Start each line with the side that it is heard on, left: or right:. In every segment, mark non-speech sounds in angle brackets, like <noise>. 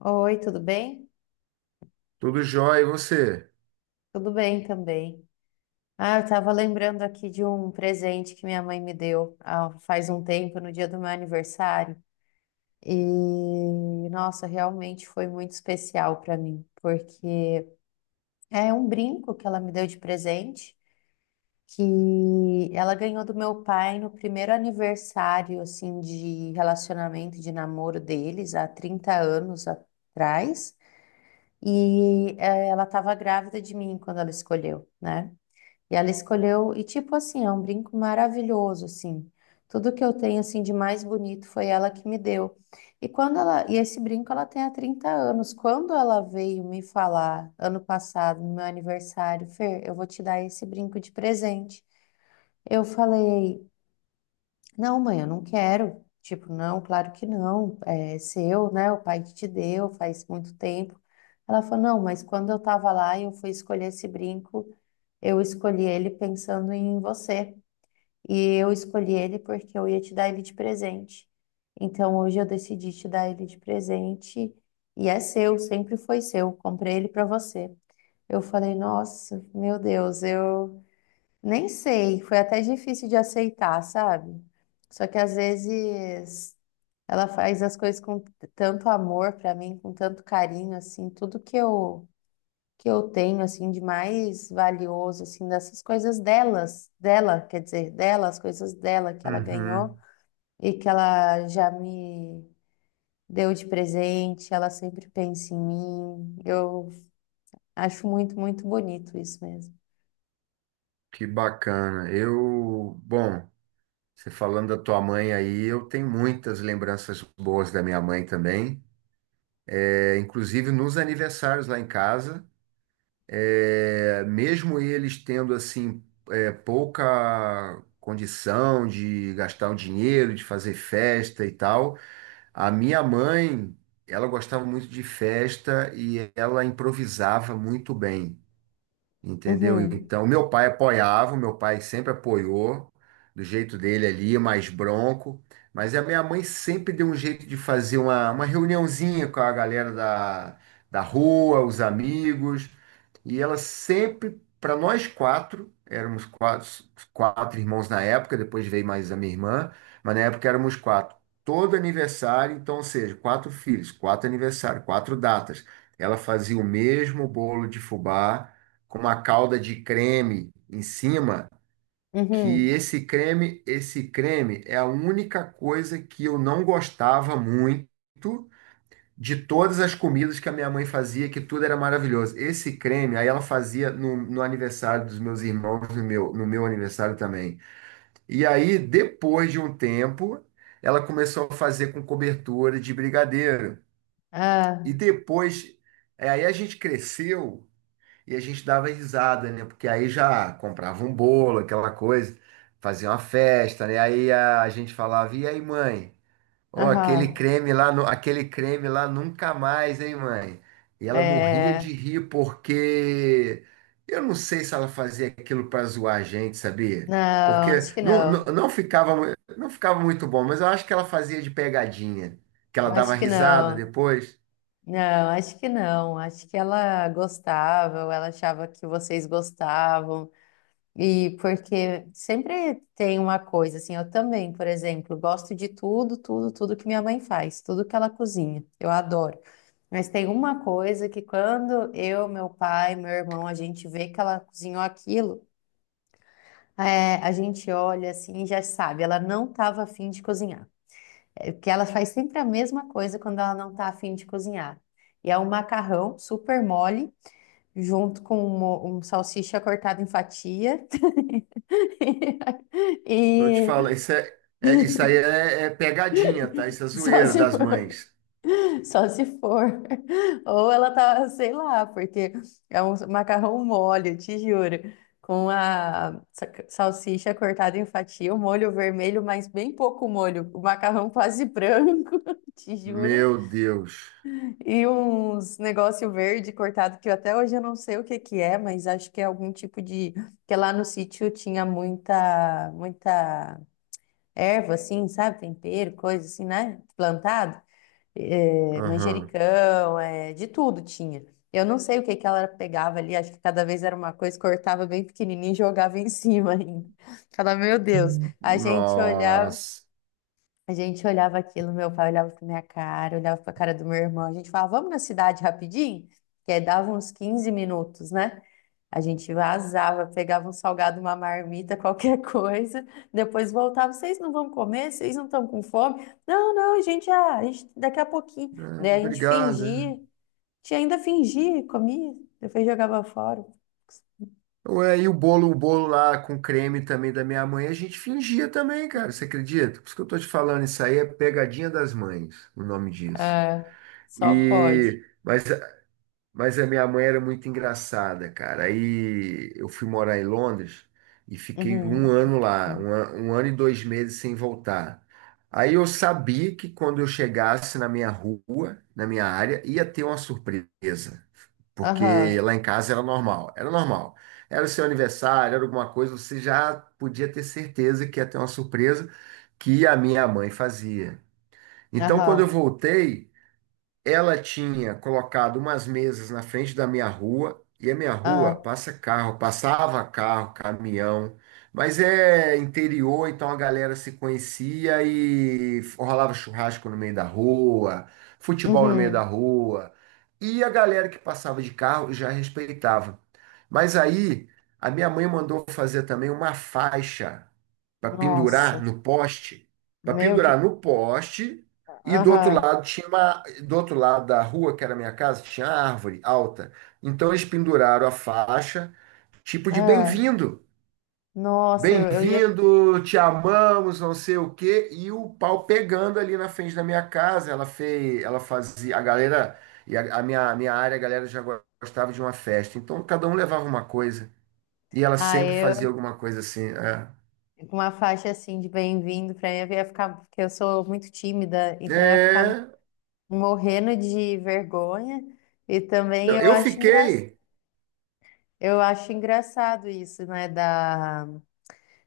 left: Oi, tudo bem?
right: Tudo jóia, e você?
left: Tudo bem também. Ah, eu estava lembrando aqui de um presente que minha mãe me deu faz um tempo, no dia do meu aniversário. E, nossa, realmente foi muito especial para mim, porque é um brinco que ela me deu de presente, que ela ganhou do meu pai no primeiro aniversário, assim, de relacionamento, de namoro deles, há 30 anos atrás. E ela estava grávida de mim quando ela escolheu, né? E ela escolheu, e tipo assim, é um brinco maravilhoso, assim. Tudo que eu tenho, assim, de mais bonito foi ela que me deu. E quando ela, e esse brinco ela tem há 30 anos. Quando ela veio me falar, ano passado, no meu aniversário, Fer, eu vou te dar esse brinco de presente. Eu falei, não, mãe, eu não quero. Tipo, não, claro que não. É seu, né? O pai que te deu, faz muito tempo. Ela falou, não, mas quando eu tava lá e eu fui escolher esse brinco, eu escolhi ele pensando em você. E eu escolhi ele porque eu ia te dar ele de presente. Então hoje eu decidi te dar ele de presente. E é seu, sempre foi seu. Comprei ele para você. Eu falei, nossa, meu Deus, eu nem sei. Foi até difícil de aceitar, sabe? Só que às vezes ela faz as coisas com tanto amor para mim, com tanto carinho, assim, tudo que eu tenho assim de mais valioso assim dessas coisas delas, dela, quer dizer, dela, as coisas dela que ela ganhou
right: Uhum.
left: e que ela já me deu de presente, ela sempre pensa em mim. Eu acho muito, muito bonito isso mesmo.
right: Que bacana. Eu, bom, você falando da tua mãe aí, eu tenho muitas lembranças boas da minha mãe também. É, inclusive nos aniversários lá em casa, mesmo eles tendo pouca condição de gastar o dinheiro, de fazer festa e tal, a minha mãe, ela gostava muito de festa e ela improvisava muito bem. Entendeu?
left: Uhum.
right: Então, meu pai apoiava, meu pai sempre apoiou, do jeito dele ali, mais bronco. Mas a minha mãe sempre deu um jeito de fazer uma reuniãozinha com a galera da rua, os amigos. E ela sempre, para nós quatro, éramos quatro, quatro irmãos na época, depois veio mais a minha irmã, mas na época éramos quatro. Todo aniversário, então, ou seja, quatro filhos, quatro aniversários, quatro datas. Ela fazia o mesmo bolo de fubá com uma calda de creme em cima, que
left: Uhum.
right: esse creme é a única coisa que eu não gostava muito de todas as comidas que a minha mãe fazia, que tudo era maravilhoso. Esse creme, aí ela fazia no aniversário dos meus irmãos, no meu, no meu aniversário também. E aí, depois de um tempo, ela começou a fazer com cobertura de brigadeiro. E
left: Ah,
right: depois, aí a gente cresceu e a gente dava risada, né? Porque aí já comprava um bolo, aquela coisa, fazia uma festa, né? Aí a gente falava, e aí, mãe? Ó, aquele
left: aham.
right: creme lá, aquele creme lá nunca mais, hein, mãe? E ela morria de
left: É,
right: rir porque eu não sei se ela fazia aquilo para zoar a gente, sabia?
left: não,
right: Porque
left: acho que não.
right: não ficava, não ficava muito bom, mas eu acho que ela fazia de pegadinha, que
left: Eu
right: ela dava
left: acho que
right: risada
left: não.
right: depois.
left: Não, acho que não. Acho que ela gostava, ou ela achava que vocês gostavam. E porque sempre tem uma coisa, assim, eu também, por exemplo, gosto de tudo, tudo, tudo que minha mãe faz, tudo que ela cozinha, eu adoro. Mas tem uma coisa que quando eu, meu pai, meu irmão, a gente vê que ela cozinhou aquilo, é, a gente olha assim e já sabe, ela não estava afim de cozinhar. É, porque ela faz sempre a mesma coisa quando ela não está afim de cozinhar. E é um macarrão super mole, junto com um salsicha cortada em fatia <laughs>
right: Então eu te
left: E
right: falo, isso, isso aí é pegadinha, tá? Isso é
left: só
right: zoeira
left: se
right: das
left: for,
right: mães.
left: só se for. Ou ela tá, sei lá, porque é um macarrão mole, eu te juro. Com a salsicha cortada em fatia, o molho vermelho, mas bem pouco molho. O macarrão quase branco, <laughs> te juro.
right: Meu Deus.
left: E uns negócio verde cortado, que eu até hoje eu não sei o que que é, mas acho que é algum tipo de... Que lá no sítio tinha muita, muita erva, assim, sabe? Tempero, coisa assim, né? Plantado. É,
right: Aham.
left: manjericão, é, de tudo tinha. Eu não sei o que que ela pegava ali, acho que cada vez era uma coisa, cortava bem pequenininho e jogava em <laughs> cima ainda. Falava, meu Deus, a gente olhava.
right: Nossa.
left: A gente olhava aquilo, meu pai olhava pra minha cara, olhava pra cara do meu irmão. A gente falava, vamos na cidade rapidinho? Que aí dava uns 15 minutos, né? A gente vazava, pegava um salgado, uma marmita, <laughs> qualquer coisa. Depois voltava, vocês não vão comer? Vocês não estão com fome? Não, não, a gente, ah, a gente daqui a pouquinho.
right: É,
left: Daí a gente
right: obrigado.
left: fingia, a
right: É.
left: gente ainda fingia, comia, depois jogava fora.
right: Ué, e o bolo lá com creme também da minha mãe, a gente fingia também, cara. Você acredita? Por isso que eu tô te falando, isso aí é pegadinha das mães, o nome disso.
left: É, só pode.
right: Mas mas a minha mãe era muito engraçada, cara. Aí eu fui morar em Londres e fiquei um
left: Uhum.
right: ano lá,
left: Uhum.
right: um ano e dois meses sem voltar. Aí eu sabia que quando eu chegasse na minha rua, na minha área, ia ter uma surpresa,
left: Aham.
right: porque lá em casa era normal, era normal. Era o seu aniversário, era alguma coisa, você já podia ter certeza que ia ter uma surpresa que a minha mãe fazia. Então, quando eu
left: Aham.
right: voltei ela tinha colocado umas mesas na frente da minha rua, e a minha rua
left: Aham.
right: passa carro, passava carro, caminhão, mas é interior, então a galera se conhecia e rolava churrasco no meio da rua, futebol no meio da
left: Uhum.
right: rua, e a galera que passava de carro já respeitava. Mas aí a minha mãe mandou fazer também uma faixa para
left: Nossa,
right: pendurar no poste, para
left: meu que.
right: pendurar no poste e do outro
left: Aham,
right: lado tinha uma, do outro lado da rua, que era a minha casa, tinha árvore alta. Então eles penduraram a faixa, tipo de
left: ah,
right: bem-vindo.
left: nossa, eu ia.
right: Bem-vindo, te amamos, não sei o quê, e o pau pegando ali na frente da minha casa. Ela fez, ela fazia, a galera, e a minha área, a galera já gostava de uma festa. Então cada um levava uma coisa, e ela
left: Ah,
right: sempre fazia
left: eu.
right: alguma coisa assim.
left: Com uma faixa assim de bem-vindo, pra mim eu ia ficar. Porque eu sou muito tímida,
right: É,
left: então eu ia ficar
right: é,
left: morrendo de vergonha. E também
right: não,
left: eu
right: eu
left: acho engra...
right: fiquei.
left: eu acho engraçado isso, né? Da...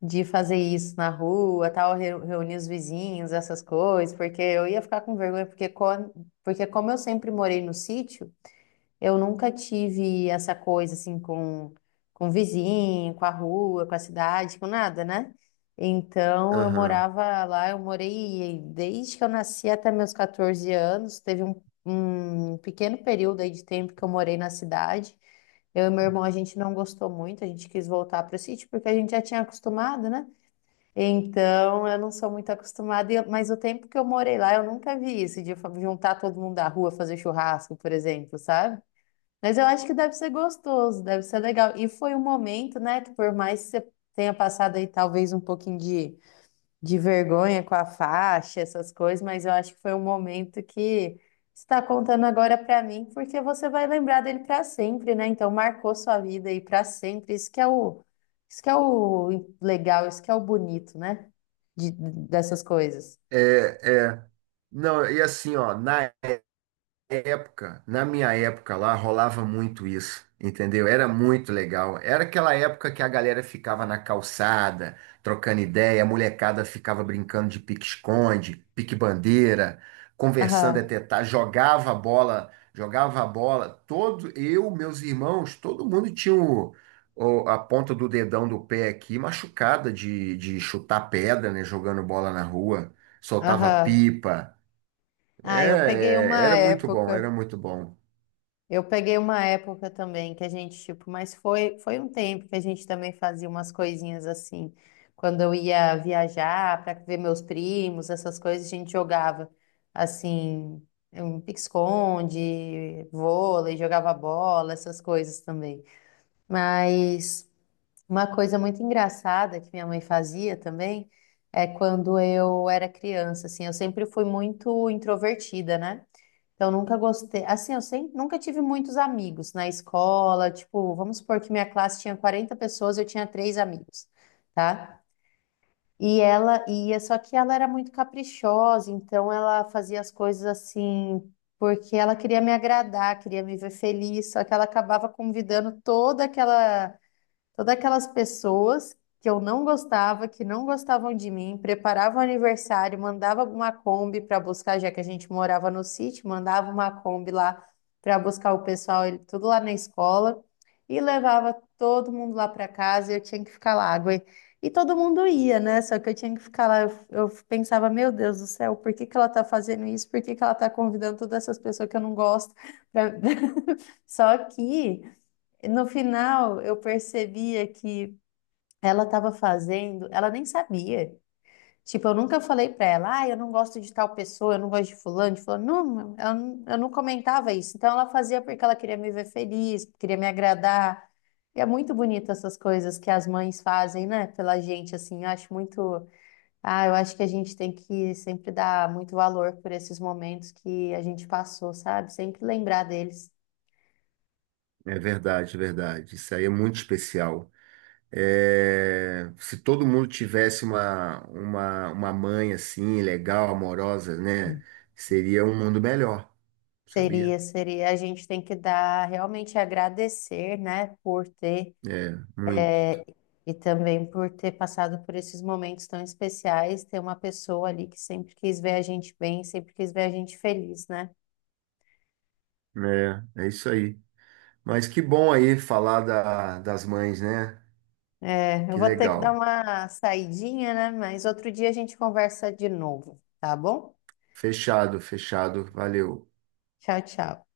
left: De fazer isso na rua, tal, reunir os vizinhos, essas coisas, porque eu ia ficar com vergonha, porque, quando... porque como eu sempre morei no sítio. Eu nunca tive essa coisa assim com o vizinho, com a rua, com a cidade, com nada, né? Então eu
right: Aham.
left: morava lá, eu morei desde que eu nasci até meus 14 anos. Teve um pequeno período aí de tempo que eu morei na cidade. Eu e meu irmão, a gente não gostou muito, a gente quis voltar para o sítio porque a gente já tinha acostumado, né? Então, eu não sou muito acostumada, mas o tempo que eu morei lá, eu nunca vi isso, de juntar todo mundo da rua, fazer churrasco, por exemplo, sabe? Mas eu acho que deve ser gostoso, deve ser legal. E foi um momento, né, que por mais que você tenha passado aí talvez um pouquinho de vergonha com a faixa, essas coisas, mas eu acho que foi um momento que você está contando agora pra mim, porque você vai lembrar dele pra sempre, né? Então marcou sua vida aí pra sempre. Isso que é o legal, isso que é o bonito, né? De, dessas coisas.
right: É, é. Não, e assim, ó, na época, na minha época lá, rolava muito isso, entendeu? Era muito legal. Era aquela época que a galera ficava na calçada, trocando ideia, a molecada ficava brincando de pique-esconde, pique-bandeira, conversando
left: Aham,
right: até tarde, jogava a bola, jogava a bola. Todo, eu, meus irmãos, todo mundo tinha a ponta do dedão do pé aqui machucada de chutar pedra, né? Jogando bola na rua, soltava
left: aham.
right: pipa. É,
left: Ah, eu peguei
right: é,
left: uma
right: era muito bom,
left: época.
right: era muito bom.
left: Eu peguei uma época também que a gente, tipo, mas foi, foi um tempo que a gente também fazia umas coisinhas assim. Quando eu ia viajar para ver meus primos, essas coisas, a gente jogava assim, um pique-esconde, vôlei, jogava bola, essas coisas também. Mas uma coisa muito engraçada que minha mãe fazia também é quando eu era criança, assim, eu sempre fui muito introvertida, né? Então, nunca gostei. Assim, eu sempre, nunca tive muitos amigos na escola. Tipo, vamos supor que minha classe tinha 40 pessoas, eu tinha três amigos, tá? E ela ia, só que ela era muito caprichosa, então ela fazia as coisas assim, porque ela queria me agradar, queria me ver feliz, só que ela acabava convidando toda aquela Todas aquelas pessoas que eu não gostava, que não gostavam de mim, preparava o aniversário, mandava uma Kombi para buscar, já que a gente morava no sítio, mandava uma Kombi lá para buscar o pessoal, tudo lá na escola, e levava todo mundo lá para casa e eu tinha que ficar lá. E todo mundo ia, né? Só que eu tinha que ficar lá. Eu pensava, meu Deus do céu, por que que ela tá fazendo isso? Por que que ela tá convidando todas essas pessoas que eu não gosto? pra- <laughs> Só que. No final, eu percebia que ela estava fazendo, ela nem sabia. Tipo, eu nunca falei pra ela, ah, eu não gosto de tal pessoa, eu não gosto de fulano, de fulano. Não, eu, eu não comentava isso. Então, ela fazia porque ela queria me ver feliz, queria me agradar. E é muito bonito essas coisas que as mães fazem, né, pela gente, assim. Eu acho muito. Ah, eu acho que a gente tem que sempre dar muito valor por esses momentos que a gente passou, sabe? Sempre lembrar deles.
right: É verdade, verdade. Isso aí é muito especial. É, se todo mundo tivesse uma mãe assim, legal, amorosa, né? Seria um mundo melhor, sabia?
left: Seria, seria. A gente tem que dar, realmente agradecer, né, por ter
right: É, muito.
left: e também por ter passado por esses momentos tão especiais, ter uma pessoa ali que sempre quis ver a gente bem, sempre quis ver a gente feliz, né?
right: É, é isso aí. Mas que bom aí falar das mães, né?
left: É, eu
right: Que
left: vou ter que dar
right: legal.
left: uma saidinha, né? Mas outro dia a gente conversa de novo, tá bom?
right: Fechado, fechado. Valeu.
left: Tchau, tchau.